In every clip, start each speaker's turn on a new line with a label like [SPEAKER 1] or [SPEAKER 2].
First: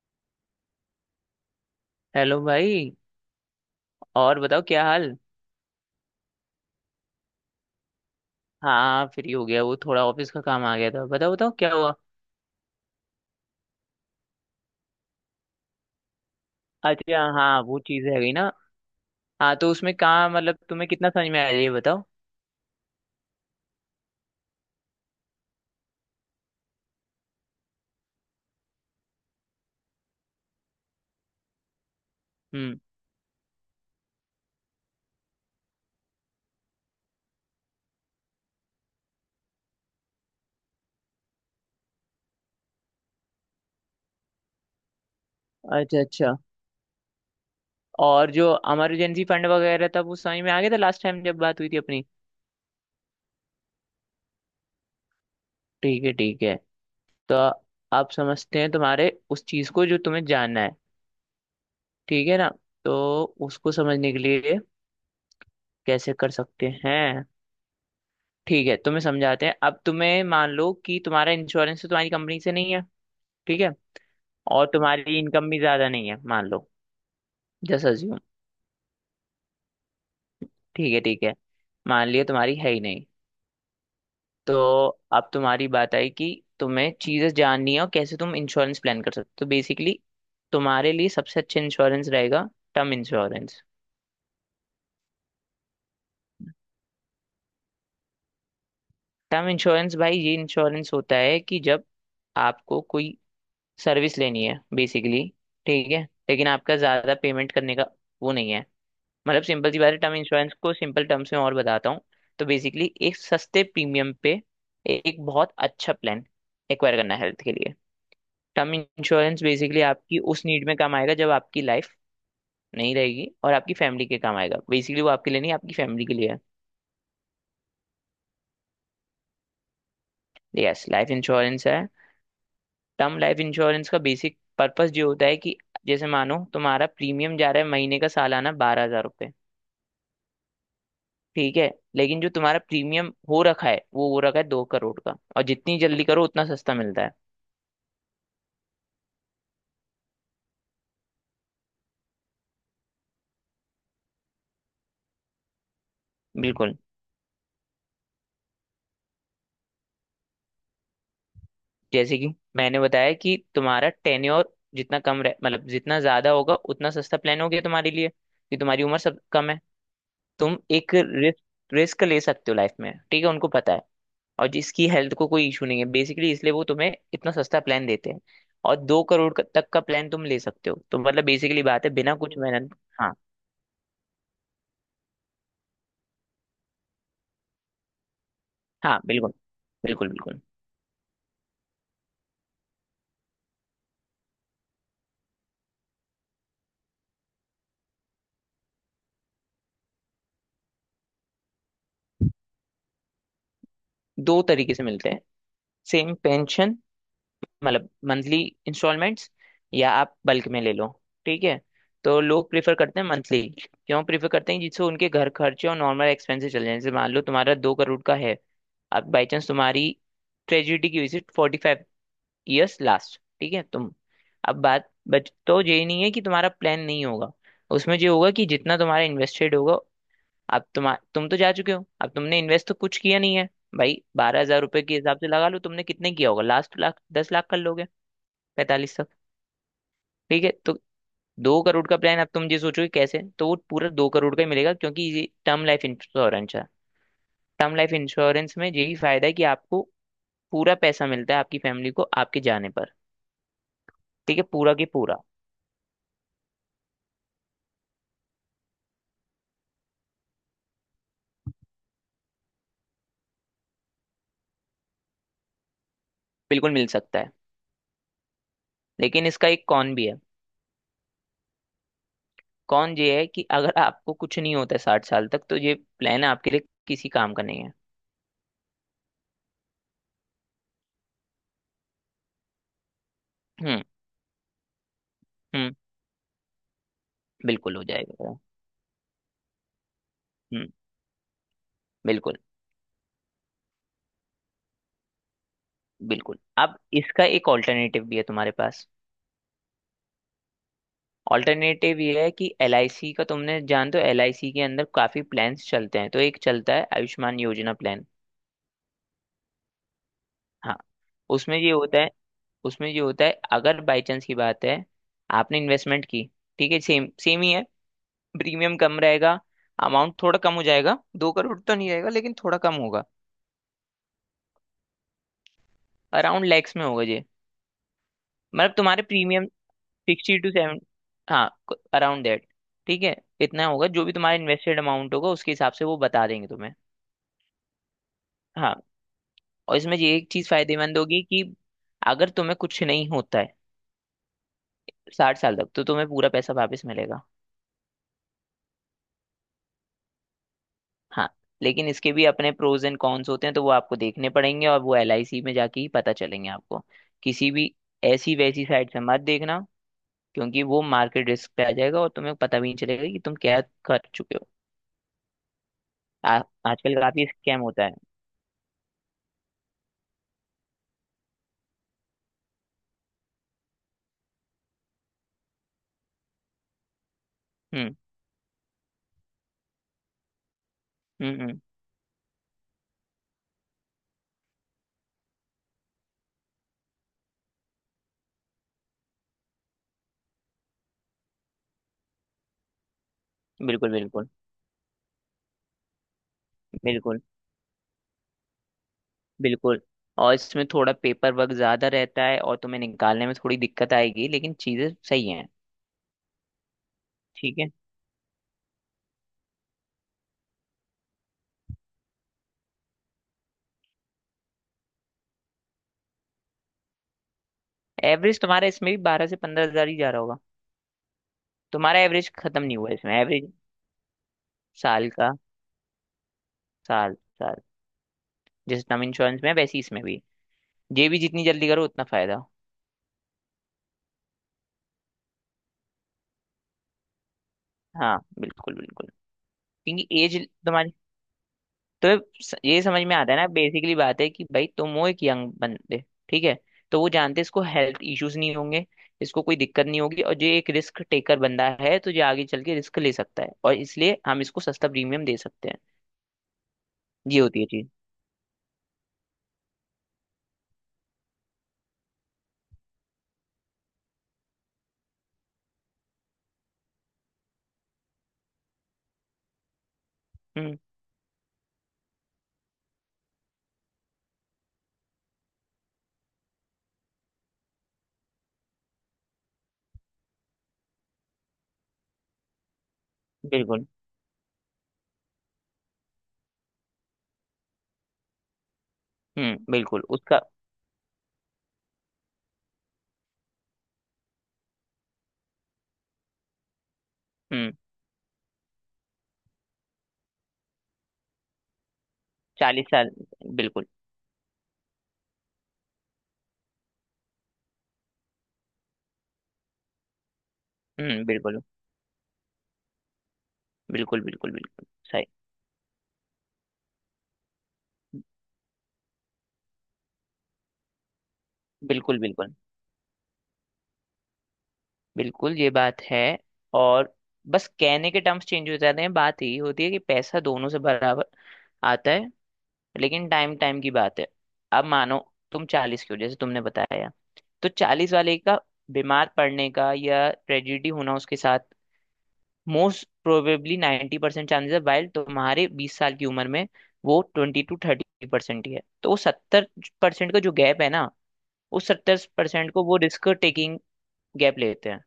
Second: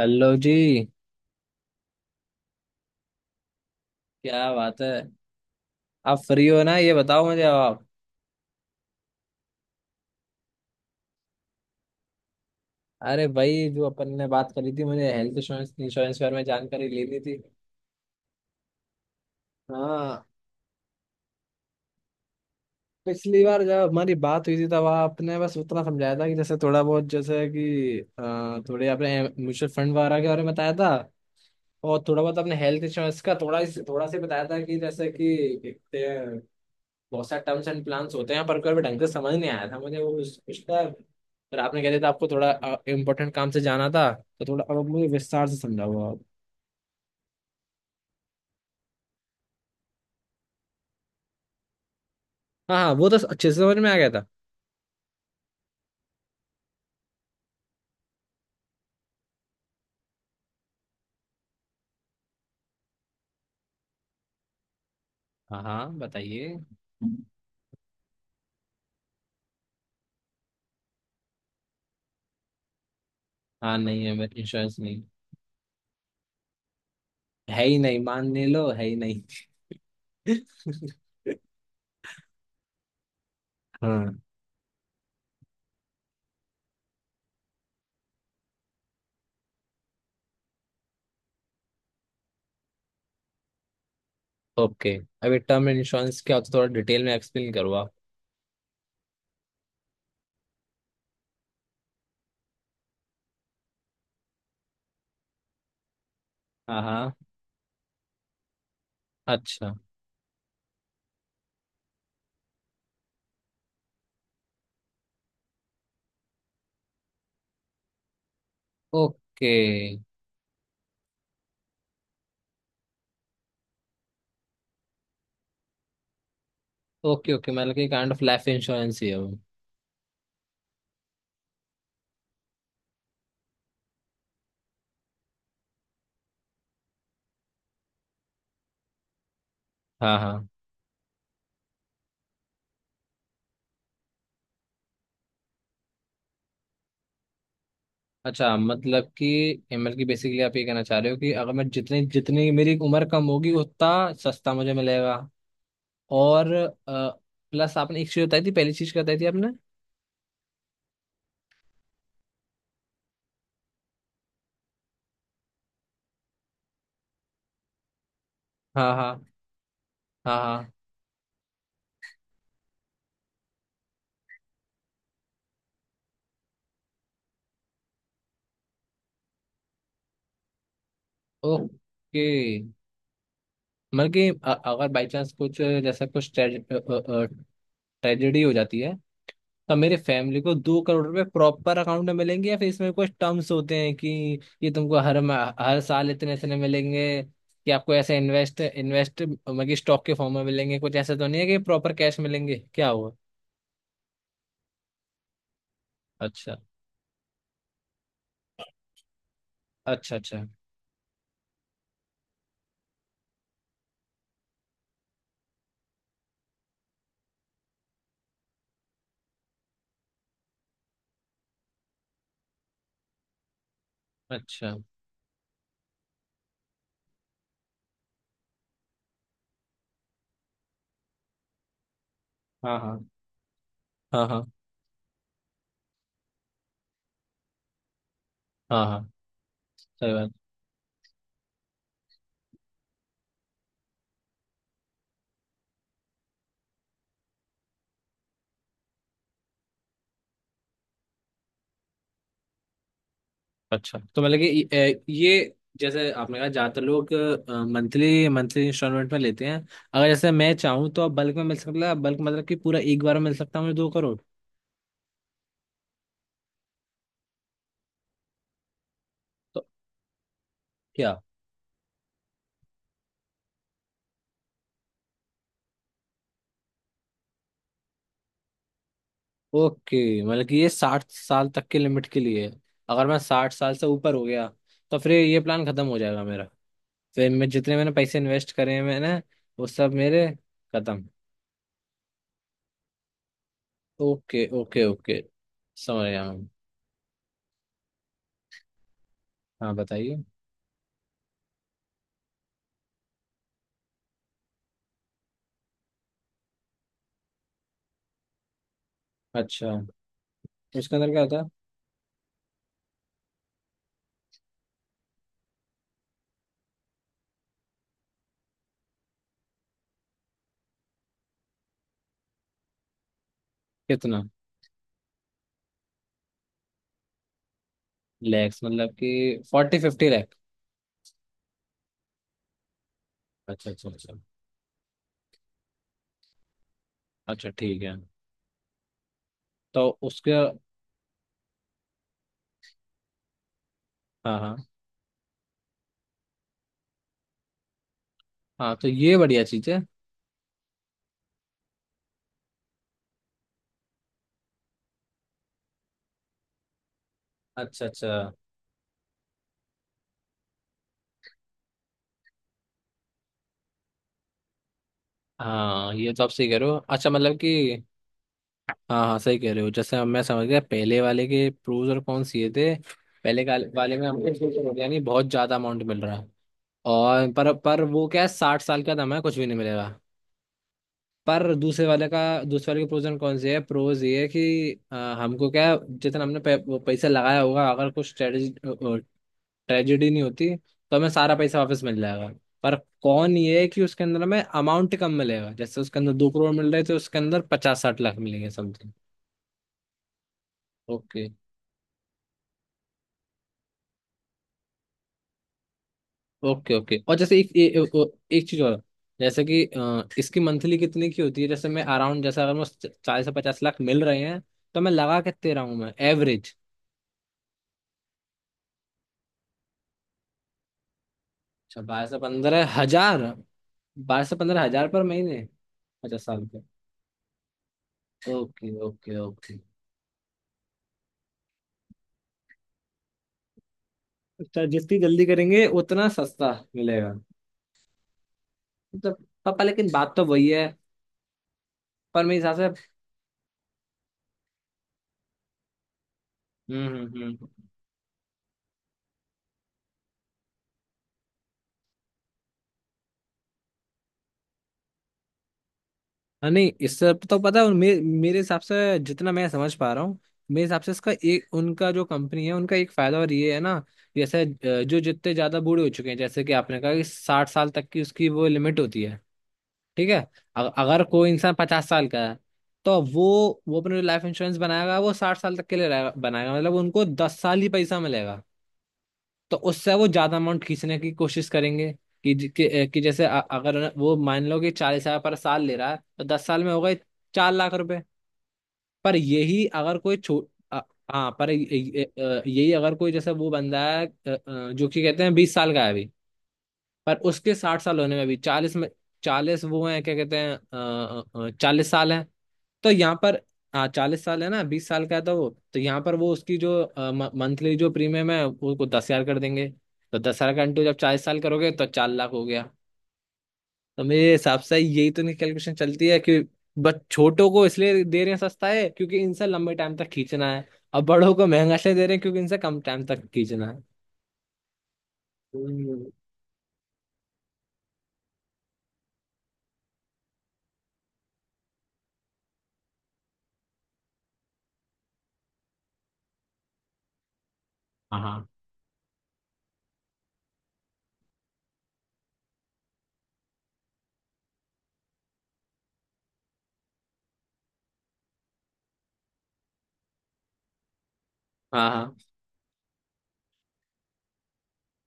[SPEAKER 1] Hello जी।
[SPEAKER 2] Hello भाई। और
[SPEAKER 1] क्या
[SPEAKER 2] बताओ
[SPEAKER 1] बात
[SPEAKER 2] क्या
[SPEAKER 1] है।
[SPEAKER 2] हाल।
[SPEAKER 1] आप फ्री हो ना, ये बताओ मुझे अब आप।
[SPEAKER 2] हाँ फ्री हो गया, वो थोड़ा ऑफिस का काम आ गया था। बताओ बताओ क्या हुआ।
[SPEAKER 1] अरे भाई, जो अपन ने बात करी थी, मुझे हेल्थ इंश्योरेंस इंश्योरेंस के बारे में जानकारी लेनी
[SPEAKER 2] अच्छा
[SPEAKER 1] थी।
[SPEAKER 2] हाँ, वो चीज़ है गई ना। हाँ तो उसमें
[SPEAKER 1] हाँ,
[SPEAKER 2] काम मतलब तुम्हें कितना समझ में आया ये बताओ।
[SPEAKER 1] पिछली बार जब हमारी बात हुई थी तब आपने बस उतना समझाया था कि जैसे थोड़ा बहुत, जैसे कि थोड़े आपने म्यूचुअल फंड वगैरह के बारे में बताया था। और थोड़ा बहुत आपने
[SPEAKER 2] हम्म।
[SPEAKER 1] हेल्थ इंश्योरेंस का थोड़ा सा बताया था कि जैसे कि बहुत सारे टर्म्स एंड प्लान्स होते हैं, पर कोई ढंग से समझ नहीं आया था मुझे वो उसका। फिर आपने कह दिया था आपको थोड़ा इम्पोर्टेंट काम से जाना था। तो थोड़ा अब मुझे विस्तार से समझाओ
[SPEAKER 2] अच्छा
[SPEAKER 1] आप।
[SPEAKER 2] अच्छा और जो इमरजेंसी फंड वगैरह था वो समझ में आ गया था लास्ट टाइम जब बात हुई थी अपनी।
[SPEAKER 1] हाँ हाँ, वो तो अच्छे से समझ में आ गया था।
[SPEAKER 2] ठीक है। तो आप समझते हैं तुम्हारे उस चीज़ को जो तुम्हें जानना है। ठीक है ना। तो उसको समझने के लिए
[SPEAKER 1] हाँ हाँ,
[SPEAKER 2] कैसे कर
[SPEAKER 1] बताइए।
[SPEAKER 2] सकते हैं। ठीक है तुम्हें समझाते हैं। अब तुम्हें, मान लो कि तुम्हारा इंश्योरेंस तो तुम्हारी कंपनी से नहीं है। ठीक है।
[SPEAKER 1] हाँ, नहीं है,
[SPEAKER 2] और
[SPEAKER 1] इंश्योरेंस नहीं।
[SPEAKER 2] तुम्हारी इनकम भी ज्यादा नहीं है मान लो।
[SPEAKER 1] है ही
[SPEAKER 2] जस्ट
[SPEAKER 1] नहीं,
[SPEAKER 2] अज्यूम।
[SPEAKER 1] मान नहीं लो, है ही नहीं।
[SPEAKER 2] ठीक है ठीक है मान लिया तुम्हारी है ही नहीं।
[SPEAKER 1] हाँ।
[SPEAKER 2] तो अब तुम्हारी बात आई कि तुम्हें चीजें जाननी है और कैसे तुम इंश्योरेंस प्लान कर सकते हो। तो बेसिकली तुम्हारे लिए सबसे अच्छा इंश्योरेंस रहेगा टर्म इंश्योरेंस।
[SPEAKER 1] ओके। अभी टर्म इंश्योरेंस क्या होता है, थोड़ा डिटेल में एक्सप्लेन करो आप।
[SPEAKER 2] टर्म इंश्योरेंस भाई ये इंश्योरेंस होता है कि जब आपको कोई सर्विस लेनी है बेसिकली। ठीक है। लेकिन आपका
[SPEAKER 1] हाँ हाँ।
[SPEAKER 2] ज़्यादा पेमेंट करने का वो नहीं है। मतलब सिंपल
[SPEAKER 1] अच्छा।
[SPEAKER 2] सी बात है, टर्म इंश्योरेंस को सिंपल टर्म्स में और बताता हूँ। तो बेसिकली एक सस्ते प्रीमियम पे एक बहुत अच्छा प्लान एक्वायर करना है हेल्थ के लिए। टर्म इंश्योरेंस
[SPEAKER 1] ओके
[SPEAKER 2] बेसिकली आपकी उस नीड में काम आएगा जब आपकी लाइफ नहीं रहेगी और आपकी फैमिली के काम आएगा। बेसिकली वो आपके लिए नहीं, आपकी फैमिली के लिए है।
[SPEAKER 1] ओके ओके, मतलब कि काइंड ऑफ लाइफ इंश्योरेंस ही है वो।
[SPEAKER 2] यस लाइफ इंश्योरेंस है। टर्म लाइफ इंश्योरेंस का बेसिक पर्पस जो होता है कि जैसे मानो तुम्हारा प्रीमियम जा रहा है महीने का सालाना बारह हजार।
[SPEAKER 1] हाँ हाँ।
[SPEAKER 2] ठीक है। लेकिन जो तुम्हारा प्रीमियम हो रखा है वो हो रखा है दो करोड़ का। और जितनी जल्दी करो उतना सस्ता मिलता है।
[SPEAKER 1] अच्छा, मतलब कि एमएल की, बेसिकली आप ये कहना चाह रहे हो कि अगर मैं, जितनी जितनी मेरी उम्र कम होगी, उतना सस्ता मुझे मिलेगा। और
[SPEAKER 2] बिल्कुल।
[SPEAKER 1] प्लस आपने एक चीज बताई थी, पहली चीज बताई थी आपने।
[SPEAKER 2] जैसे कि मैंने बताया कि तुम्हारा टेन्योर जितना कम रह मतलब जितना ज्यादा होगा उतना सस्ता प्लान हो गया तुम्हारे लिए, कि तुम्हारी
[SPEAKER 1] हाँ
[SPEAKER 2] उम्र सब
[SPEAKER 1] हाँ।
[SPEAKER 2] कम है।
[SPEAKER 1] हाँ
[SPEAKER 2] तुम
[SPEAKER 1] हाँ।
[SPEAKER 2] एक रिस्क रिस्क ले सकते हो लाइफ में। ठीक है, उनको पता है। और जिसकी हेल्थ को कोई इशू नहीं है बेसिकली, इसलिए वो तुम्हें इतना सस्ता प्लान देते हैं। और दो करोड़ का- तक का प्लान तुम ले सकते हो, तो मतलब बेसिकली बात है बिना
[SPEAKER 1] ओके,
[SPEAKER 2] कुछ मेहनत। हाँ
[SPEAKER 1] मतलब कि अगर बाई चांस कुछ, जैसा कुछ ट्रेजेडी हो जाती है,
[SPEAKER 2] हाँ। बिल्कुल
[SPEAKER 1] अब मेरे
[SPEAKER 2] बिल्कुल बिल्कुल
[SPEAKER 1] फैमिली को 2 करोड़ रुपए प्रॉपर अकाउंट में मिलेंगे, या फिर इसमें कुछ टर्म्स होते हैं कि ये तुमको हर साल इतने इतने मिलेंगे, कि आपको ऐसे इन्वेस्ट इन्वेस्ट मतलब कि स्टॉक के फॉर्म में मिलेंगे, कुछ ऐसा तो नहीं है कि प्रॉपर कैश मिलेंगे, क्या हुआ।
[SPEAKER 2] दो तरीके से मिलते हैं। सेम
[SPEAKER 1] अच्छा
[SPEAKER 2] पेंशन, मतलब मंथली इंस्टॉलमेंट्स, या आप
[SPEAKER 1] अच्छा। अच्छा
[SPEAKER 2] बल्क में ले लो। ठीक है। तो लोग प्रेफर करते हैं मंथली, क्यों प्रेफर करते हैं, जिससे उनके घर खर्चे और नॉर्मल एक्सपेंसेस चल जाए। जैसे मान लो तुम्हारा दो करोड़ का है। अब बाई चांस तुम्हारी ट्रेजिडी की visit forty five years last, ठीक है, तुम अब
[SPEAKER 1] अच्छा।
[SPEAKER 2] बात बच, तो ये नहीं है कि तुम्हारा प्लान नहीं होगा। उसमें जो होगा कि जितना तुम्हारा इन्वेस्टेड होगा। अब तुम, तुम जा चुके हो, अब तुमने इन्वेस्ट तो
[SPEAKER 1] हाँ
[SPEAKER 2] कुछ
[SPEAKER 1] हाँ।
[SPEAKER 2] किया नहीं है। भाई
[SPEAKER 1] हाँ
[SPEAKER 2] बारह
[SPEAKER 1] हाँ।
[SPEAKER 2] हजार रुपए के हिसाब से लगा लो, तुमने कितने किया होगा लास्ट, लाख दस लाख कर लोगे
[SPEAKER 1] हाँ
[SPEAKER 2] पैंतालीस
[SPEAKER 1] हाँ।
[SPEAKER 2] तक।
[SPEAKER 1] सही बात।
[SPEAKER 2] ठीक है। तो दो करोड़ का प्लान अब तुम ये सोचोगे कैसे, तो वो पूरा दो करोड़ का ही मिलेगा, क्योंकि ये टर्म लाइफ इंश्योरेंस है। टर्म लाइफ इंश्योरेंस में यही फायदा है कि आपको पूरा पैसा मिलता है आपकी फैमिली को, आपके जाने पर।
[SPEAKER 1] अच्छा तो
[SPEAKER 2] ठीक
[SPEAKER 1] मतलब
[SPEAKER 2] है,
[SPEAKER 1] कि,
[SPEAKER 2] पूरा के
[SPEAKER 1] ये
[SPEAKER 2] पूरा।
[SPEAKER 1] ये जैसे आपने कहा ज्यादातर लोग मंथली मंथली इंस्टॉलमेंट में लेते हैं। अगर जैसे मैं चाहूँ, तो आप बल्क में मिल सकता है, बल्क मतलब कि पूरा एक बार में मिल सकता है मुझे 2 करोड़।
[SPEAKER 2] बिल्कुल मिल सकता है, लेकिन इसका
[SPEAKER 1] तो
[SPEAKER 2] एक कॉन भी है।
[SPEAKER 1] क्या।
[SPEAKER 2] कॉन ये है कि अगर आपको कुछ नहीं होता है साठ साल तक, तो ये प्लान आपके लिए किसी काम का नहीं है।
[SPEAKER 1] ओके, मतलब कि ये 60 साल तक के लिमिट के लिए है। अगर मैं 60 साल
[SPEAKER 2] हम्म।
[SPEAKER 1] से ऊपर हो गया तो फिर ये प्लान
[SPEAKER 2] हम्म।
[SPEAKER 1] खत्म हो जाएगा मेरा। फिर मैं जितने
[SPEAKER 2] बिल्कुल हो
[SPEAKER 1] मैंने पैसे
[SPEAKER 2] जाएगा।
[SPEAKER 1] इन्वेस्ट करे हैं मैंने, वो सब मेरे
[SPEAKER 2] हम्म।
[SPEAKER 1] खत्म।
[SPEAKER 2] बिल्कुल।
[SPEAKER 1] ओके ओके ओके, समझ गया
[SPEAKER 2] बिल्कुल,
[SPEAKER 1] मैं।
[SPEAKER 2] अब इसका एक ऑल्टरनेटिव भी है तुम्हारे पास।
[SPEAKER 1] हाँ बताइए।
[SPEAKER 2] ऑल्टरनेटिव ये है कि एल आई सी का, तुमने जानते हो एल आई सी के अंदर काफी प्लान्स चलते हैं, तो एक चलता है आयुष्मान योजना प्लान।
[SPEAKER 1] अच्छा।
[SPEAKER 2] हाँ।
[SPEAKER 1] उसके अंदर क्या था।
[SPEAKER 2] उसमें ये होता है उसमें ये होता है अगर बाई चांस की बात है आपने इन्वेस्टमेंट की। ठीक है, सेम सेम ही है। प्रीमियम कम रहेगा, अमाउंट थोड़ा कम हो जाएगा। दो करोड़ तो नहीं रहेगा, लेकिन थोड़ा कम होगा।
[SPEAKER 1] कितना।
[SPEAKER 2] अराउंड लैक्स में होगा ये।
[SPEAKER 1] लैक्स
[SPEAKER 2] मतलब
[SPEAKER 1] मतलब
[SPEAKER 2] तुम्हारे
[SPEAKER 1] कि
[SPEAKER 2] premium
[SPEAKER 1] 40-50 lakh.
[SPEAKER 2] Sixty two seven. हाँ, अराउंड दैट। ठीक है। इतना
[SPEAKER 1] अच्छा
[SPEAKER 2] होगा,
[SPEAKER 1] अच्छा
[SPEAKER 2] जो भी
[SPEAKER 1] अच्छा।
[SPEAKER 2] तुम्हारा इन्वेस्टेड अमाउंट होगा उसके हिसाब से वो बता देंगे तुम्हें।
[SPEAKER 1] अच्छा, ठीक है।
[SPEAKER 2] हाँ। और
[SPEAKER 1] तो
[SPEAKER 2] इसमें ये एक
[SPEAKER 1] उसके।
[SPEAKER 2] चीज फायदेमंद होगी कि अगर तुम्हें कुछ नहीं होता है
[SPEAKER 1] हाँ हाँ।
[SPEAKER 2] साठ साल तक, तो तुम्हें पूरा पैसा वापस मिलेगा।
[SPEAKER 1] हाँ, तो ये बढ़िया चीज़ है।
[SPEAKER 2] हाँ। लेकिन इसके भी अपने प्रोज एंड कॉन्स होते हैं, तो वो आपको देखने पड़ेंगे, और वो एलआईसी में जाके ही पता चलेंगे आपको। किसी भी
[SPEAKER 1] अच्छा अच्छा।
[SPEAKER 2] ऐसी वैसी साइट से मत देखना, क्योंकि वो मार्केट रिस्क पे आ जाएगा और तुम्हें पता भी नहीं चलेगा कि तुम क्या कर चुके हो।
[SPEAKER 1] हाँ, ये तो आप
[SPEAKER 2] आ,
[SPEAKER 1] सही कह रहे हो।
[SPEAKER 2] आजकल
[SPEAKER 1] अच्छा,
[SPEAKER 2] काफी
[SPEAKER 1] मतलब कि।
[SPEAKER 2] स्कैम होता है।
[SPEAKER 1] हाँ हाँ, सही कह रहे हो, जैसे हम, मैं समझ गया। पहले वाले के प्रोज और कॉन्स ये थे। पहले वाले में हमको यानी बहुत ज्यादा अमाउंट मिल रहा है, और पर
[SPEAKER 2] हम्म
[SPEAKER 1] वो क्या है, साठ साल का दम है, कुछ भी नहीं मिलेगा।
[SPEAKER 2] हम्म
[SPEAKER 1] पर
[SPEAKER 2] हम्म।
[SPEAKER 1] दूसरे वाले के प्रोज एंड कॉन्स ये है, प्रोज ये है कि हमको क्या है, जितना हमने वो पैसा लगाया होगा, अगर कुछ ट्रेजेडी नहीं होती तो हमें सारा पैसा वापस मिल जाएगा। पर कौन ये है कि
[SPEAKER 2] बिल्कुल
[SPEAKER 1] उसके अंदर
[SPEAKER 2] बिल्कुल
[SPEAKER 1] हमें अमाउंट कम मिलेगा, जैसे उसके अंदर 2 करोड़ मिल रहे थे, उसके
[SPEAKER 2] बिल्कुल
[SPEAKER 1] अंदर 50-60 लाख मिलेंगे समथिंग।
[SPEAKER 2] बिल्कुल और इसमें थोड़ा
[SPEAKER 1] ओके
[SPEAKER 2] पेपर वर्क ज्यादा रहता है और तुम्हें निकालने में थोड़ी दिक्कत आएगी, लेकिन चीजें सही हैं।
[SPEAKER 1] Okay okay. और जैसे एक
[SPEAKER 2] ठीक
[SPEAKER 1] ए,
[SPEAKER 2] है।
[SPEAKER 1] ए, ओ- एक चीज और, जैसे कि इसकी मंथली कितने की होती है, जैसे मैं अराउंड, जैसे अगर मुझे 40 से 50 लाख मिल रहे हैं, तो मैं लगा कितने रहा हूँ मैं एवरेज।
[SPEAKER 2] एवरेज तुम्हारा इसमें भी बारह से पंद्रह हजार ही जा रहा होगा।
[SPEAKER 1] अच्छा,
[SPEAKER 2] तुम्हारा
[SPEAKER 1] बारह से
[SPEAKER 2] एवरेज खत्म
[SPEAKER 1] पंद्रह
[SPEAKER 2] नहीं हुआ, इसमें
[SPEAKER 1] हजार
[SPEAKER 2] एवरेज
[SPEAKER 1] 12 से 15 हजार पर
[SPEAKER 2] साल का।
[SPEAKER 1] महीने। 50 साल पे।
[SPEAKER 2] साल। साल।
[SPEAKER 1] ओके
[SPEAKER 2] जैसे टर्म
[SPEAKER 1] ओके
[SPEAKER 2] इंश्योरेंस में है,
[SPEAKER 1] ओके।
[SPEAKER 2] वैसे ही इसमें भी ये भी जितनी जल्दी करो उतना फायदा।
[SPEAKER 1] अच्छा, जितनी जल्दी करेंगे उतना सस्ता मिलेगा।
[SPEAKER 2] हाँ बिल्कुल बिल्कुल,
[SPEAKER 1] मतलब पापा, लेकिन
[SPEAKER 2] क्योंकि
[SPEAKER 1] बात तो
[SPEAKER 2] एज,
[SPEAKER 1] वही है।
[SPEAKER 2] तो
[SPEAKER 1] पर मेरे हिसाब
[SPEAKER 2] ये
[SPEAKER 1] से।
[SPEAKER 2] समझ में आता है ना। बेसिकली बात है कि भाई तुम हो एक यंग बंदे। ठीक है। तो वो जानते हैं
[SPEAKER 1] हम्म।
[SPEAKER 2] इसको हेल्थ इश्यूज नहीं होंगे, इसको कोई दिक्कत नहीं होगी, और जो एक रिस्क टेकर बंदा है, तो जो आगे चल के रिस्क ले सकता है, और इसलिए हम इसको सस्ता प्रीमियम दे सकते हैं।
[SPEAKER 1] हाँ, नहीं इससे तो
[SPEAKER 2] ये
[SPEAKER 1] पता
[SPEAKER 2] होती है
[SPEAKER 1] है,
[SPEAKER 2] चीज।
[SPEAKER 1] मेरे हिसाब से जितना मैं समझ पा रहा हूँ। मेरे हिसाब से इसका एक, उनका जो कंपनी है, उनका एक फायदा और ये है ना। जैसे जो जितने ज्यादा बूढ़े हो चुके हैं, जैसे कि आपने कहा कि 60 साल तक की उसकी वो लिमिट होती है, ठीक है।
[SPEAKER 2] हम्म।
[SPEAKER 1] अगर कोई इंसान 50 साल का है, तो वो अपने लाइफ इंश्योरेंस बनाएगा, वो 60 साल तक के लिए बनाएगा, मतलब उनको 10 साल ही पैसा मिलेगा। तो उससे वो ज्यादा अमाउंट खींचने की कोशिश करेंगे, कि ज- कि, अ, कि जैसे अ-
[SPEAKER 2] बिल्कुल।
[SPEAKER 1] अगर वो मान लो कि 40 हजार पर साल ले रहा है, तो 10 साल में हो गए 4 लाख रुपए। पर यही
[SPEAKER 2] हम्म।
[SPEAKER 1] अगर
[SPEAKER 2] बिल्कुल
[SPEAKER 1] कोई छो
[SPEAKER 2] उसका।
[SPEAKER 1] अ, हाँ, पर यही अगर कोई, जैसे वो बंदा है, जो कि कहते हैं 20 साल का है अभी। पर उसके
[SPEAKER 2] हम्म।
[SPEAKER 1] 60 साल होने में भी, चालीस में, चालीस वो हैं, क्या कहते हैं, 40 साल हैं।
[SPEAKER 2] चालीस
[SPEAKER 1] तो
[SPEAKER 2] साल।
[SPEAKER 1] यहाँ पर।
[SPEAKER 2] बिल्कुल।
[SPEAKER 1] हाँ, 40 साल है ना, 20 साल का है, तो वो तो यहाँ पर वो उसकी जो मंथली, जो प्रीमियम है, उसको 10 हजार कर देंगे। तो 10 हजार का इंटू जब चालीस
[SPEAKER 2] हम्म।
[SPEAKER 1] साल
[SPEAKER 2] बिल्कुल
[SPEAKER 1] करोगे तो 4 लाख हो गया। तो
[SPEAKER 2] बिल्कुल
[SPEAKER 1] मेरे
[SPEAKER 2] बिल्कुल
[SPEAKER 1] हिसाब से
[SPEAKER 2] बिल्कुल
[SPEAKER 1] यही तो
[SPEAKER 2] सही।
[SPEAKER 1] नहीं कैलकुलेशन चलती है कि बस छोटों को इसलिए दे रहे हैं सस्ता है क्योंकि इनसे लंबे टाइम तक खींचना है, और बड़ों को महंगा इसलिए दे रहे
[SPEAKER 2] बिल्कुल
[SPEAKER 1] हैं क्योंकि
[SPEAKER 2] बिल्कुल
[SPEAKER 1] इनसे कम टाइम तक खींचना है।
[SPEAKER 2] बिल्कुल ये बात
[SPEAKER 1] हम्म।
[SPEAKER 2] है। और बस कहने के टर्म्स चेंज हो जाते हैं, बात यही होती है कि पैसा दोनों से बराबर आता है, लेकिन टाइम टाइम की बात है। अब मानो तुम चालीस की हो जैसे तुमने बताया, तो चालीस
[SPEAKER 1] हाँ
[SPEAKER 2] वाले
[SPEAKER 1] हाँ
[SPEAKER 2] का बीमार पड़ने का या ट्रेजिडी होना उसके साथ मोस्ट प्रोबेबली 90% परसेंट चांसेस है, वाइल तुम्हारे बीस साल की उम्र में वो ट्वेंटी टू थर्टी परसेंट ही है। तो वो सत्तर परसेंट का जो गैप है ना, उस
[SPEAKER 1] हाँ
[SPEAKER 2] सत्तर परसेंट को वो रिस्क टेकिंग गैप लेते हैं,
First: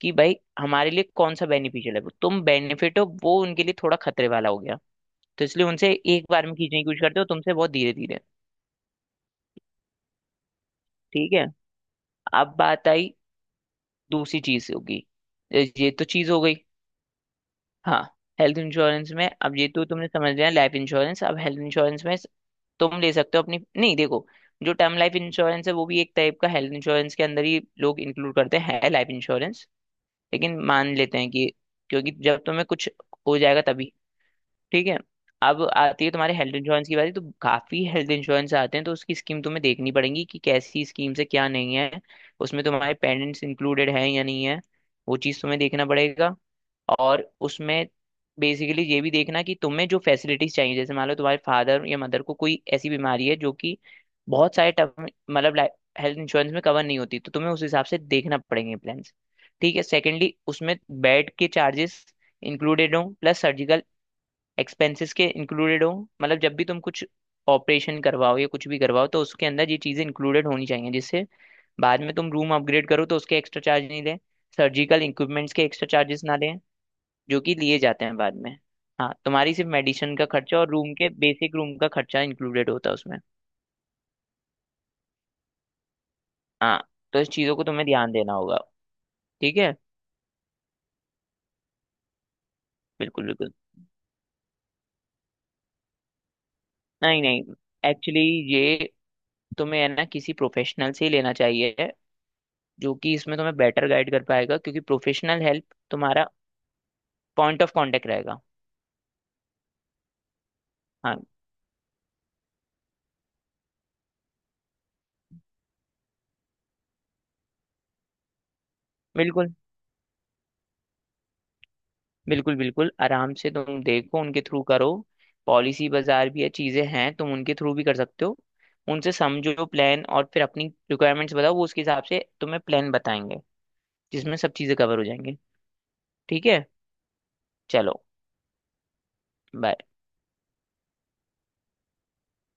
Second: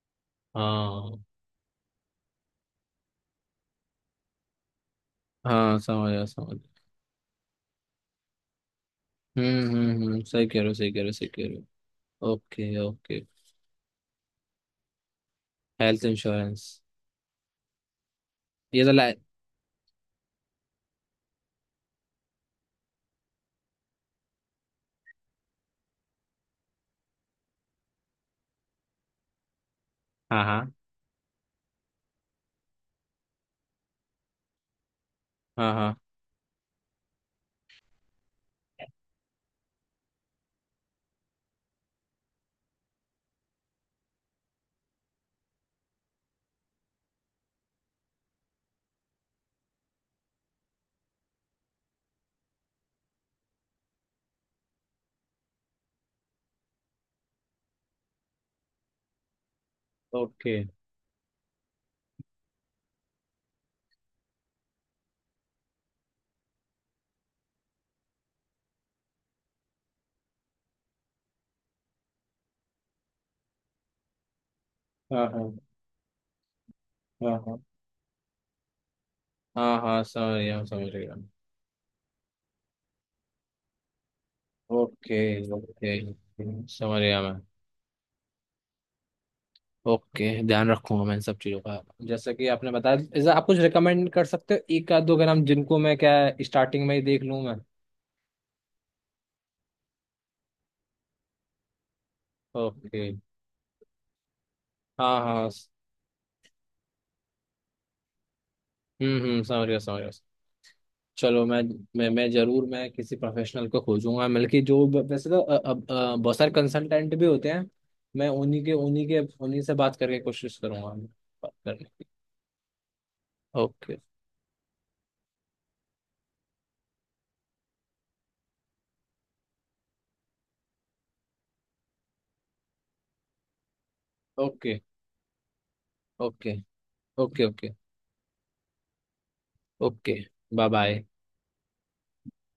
[SPEAKER 2] कि भाई हमारे लिए
[SPEAKER 1] हाँ
[SPEAKER 2] कौन सा बेनिफिशियल है। तुम बेनिफिट हो, वो उनके लिए थोड़ा खतरे वाला हो गया। तो इसलिए
[SPEAKER 1] हाँ,
[SPEAKER 2] उनसे
[SPEAKER 1] समझ आया,
[SPEAKER 2] एक बार
[SPEAKER 1] समझ
[SPEAKER 2] में खींचने की
[SPEAKER 1] आया।
[SPEAKER 2] कोशिश करते हो, तुमसे बहुत धीरे धीरे।
[SPEAKER 1] हम्म, सही कह रहे हो, सही कह रहे हो, सही
[SPEAKER 2] ठीक
[SPEAKER 1] कह
[SPEAKER 2] है।
[SPEAKER 1] रहे हो।
[SPEAKER 2] अब
[SPEAKER 1] ओके
[SPEAKER 2] बात आई,
[SPEAKER 1] ओके।
[SPEAKER 2] दूसरी चीज होगी। ये तो
[SPEAKER 1] हेल्थ
[SPEAKER 2] चीज हो गई।
[SPEAKER 1] इंश्योरेंस।
[SPEAKER 2] हाँ। हेल्थ
[SPEAKER 1] ये तो
[SPEAKER 2] इंश्योरेंस
[SPEAKER 1] लाइ
[SPEAKER 2] में अब ये तो तुमने समझ लिया लाइफ इंश्योरेंस, अब हेल्थ इंश्योरेंस में तुम ले सकते हो अपनी। नहीं देखो, जो टर्म लाइफ इंश्योरेंस है वो भी एक टाइप का हेल्थ इंश्योरेंस के अंदर ही लोग इंक्लूड करते हैं लाइफ इंश्योरेंस।
[SPEAKER 1] हाँ
[SPEAKER 2] लेकिन
[SPEAKER 1] हाँ
[SPEAKER 2] मान लेते हैं कि, क्योंकि जब तुम्हें कुछ हो जाएगा तभी। ठीक है। अब
[SPEAKER 1] हाँ हाँ।
[SPEAKER 2] आती है तुम्हारे हेल्थ इंश्योरेंस की बारी। तो काफी हेल्थ इंश्योरेंस आते हैं, तो उसकी स्कीम तुम्हें देखनी पड़ेगी कि कैसी स्कीम से क्या नहीं है। उसमें तुम्हारे पेरेंट्स इंक्लूडेड है या नहीं है, वो चीज़ तुम्हें देखना पड़ेगा। और उसमें बेसिकली ये भी देखना कि तुम्हें जो फैसिलिटीज चाहिए, जैसे मान लो तुम्हारे फादर या मदर को कोई ऐसी बीमारी है जो कि बहुत सारे टर्म मतलब हेल्थ इंश्योरेंस में कवर नहीं होती, तो तुम्हें उस हिसाब से देखना पड़ेंगे प्लान्स। ठीक है। Secondly
[SPEAKER 1] okay.
[SPEAKER 2] उसमें बेड के चार्जेस इंक्लूडेड हों, प्लस सर्जिकल एक्सपेंसेस के इंक्लूडेड हो। मतलब जब भी तुम कुछ ऑपरेशन करवाओ या कुछ भी करवाओ, तो उसके अंदर ये चीज़ें इंक्लूडेड होनी चाहिए, जिससे बाद में तुम रूम अपग्रेड करो तो उसके एक्स्ट्रा चार्ज नहीं लें, सर्जिकल
[SPEAKER 1] हाँ
[SPEAKER 2] इक्विपमेंट्स
[SPEAKER 1] हाँ
[SPEAKER 2] के एक्स्ट्रा चार्जेस ना लें,
[SPEAKER 1] हाँ
[SPEAKER 2] जो कि
[SPEAKER 1] हाँ
[SPEAKER 2] लिए जाते हैं बाद में। हाँ, तुम्हारी सिर्फ
[SPEAKER 1] हाँ हाँ,
[SPEAKER 2] मेडिसिन का
[SPEAKER 1] समझ गया
[SPEAKER 2] खर्चा
[SPEAKER 1] मैं,
[SPEAKER 2] और
[SPEAKER 1] समझ
[SPEAKER 2] रूम के
[SPEAKER 1] गया। ओके।
[SPEAKER 2] बेसिक रूम का खर्चा इंक्लूडेड होता है उसमें।
[SPEAKER 1] ओके,
[SPEAKER 2] हाँ।
[SPEAKER 1] समझ
[SPEAKER 2] तो
[SPEAKER 1] गया
[SPEAKER 2] इस
[SPEAKER 1] मैं।
[SPEAKER 2] चीज़ों को तुम्हें ध्यान देना होगा। ठीक है।
[SPEAKER 1] ओके, ध्यान रखूंगा मैं इन सब चीज़ों का। जैसा कि आपने बताया,
[SPEAKER 2] बिल्कुल
[SPEAKER 1] जैसे आप
[SPEAKER 2] बिल्कुल
[SPEAKER 1] कुछ रिकमेंड कर सकते हो, एक आध दो के नाम, जिनको मैं क्या स्टार्टिंग में ही
[SPEAKER 2] नहीं
[SPEAKER 1] देख लूँ
[SPEAKER 2] नहीं
[SPEAKER 1] मैं।
[SPEAKER 2] एक्चुअली ये तुम्हें है ना किसी प्रोफेशनल से ही लेना चाहिए, जो
[SPEAKER 1] ओके।
[SPEAKER 2] कि इसमें तुम्हें बेटर गाइड कर पाएगा, क्योंकि
[SPEAKER 1] हाँ हाँ
[SPEAKER 2] प्रोफेशनल
[SPEAKER 1] हाँ।
[SPEAKER 2] हेल्प तुम्हारा पॉइंट ऑफ कांटेक्ट रहेगा।
[SPEAKER 1] हम्म, समझ गया, समझ गया।
[SPEAKER 2] हाँ।
[SPEAKER 1] चलो, मैं जरूर मैं किसी प्रोफेशनल को खोजूंगा, बल्कि जो वैसे तो अब बहुत सारे कंसल्टेंट भी होते हैं, मैं
[SPEAKER 2] बिल्कुल
[SPEAKER 1] उन्हीं से बात करके कोशिश करूंगा बात करने की।
[SPEAKER 2] बिल्कुल बिल्कुल आराम से तुम
[SPEAKER 1] ओके।
[SPEAKER 2] देखो, उनके थ्रू करो। पॉलिसी बाजार भी ये चीज़ें हैं, तुम उनके थ्रू भी कर सकते हो। उनसे समझो प्लान और फिर अपनी रिक्वायरमेंट्स बताओ, वो उसके हिसाब से तुम्हें प्लान बताएंगे जिसमें सब
[SPEAKER 1] ओके
[SPEAKER 2] चीज़ें कवर हो जाएंगी। ठीक
[SPEAKER 1] ओके
[SPEAKER 2] है।
[SPEAKER 1] ओके ओके
[SPEAKER 2] चलो, बाय।
[SPEAKER 1] ओके। Bye bye.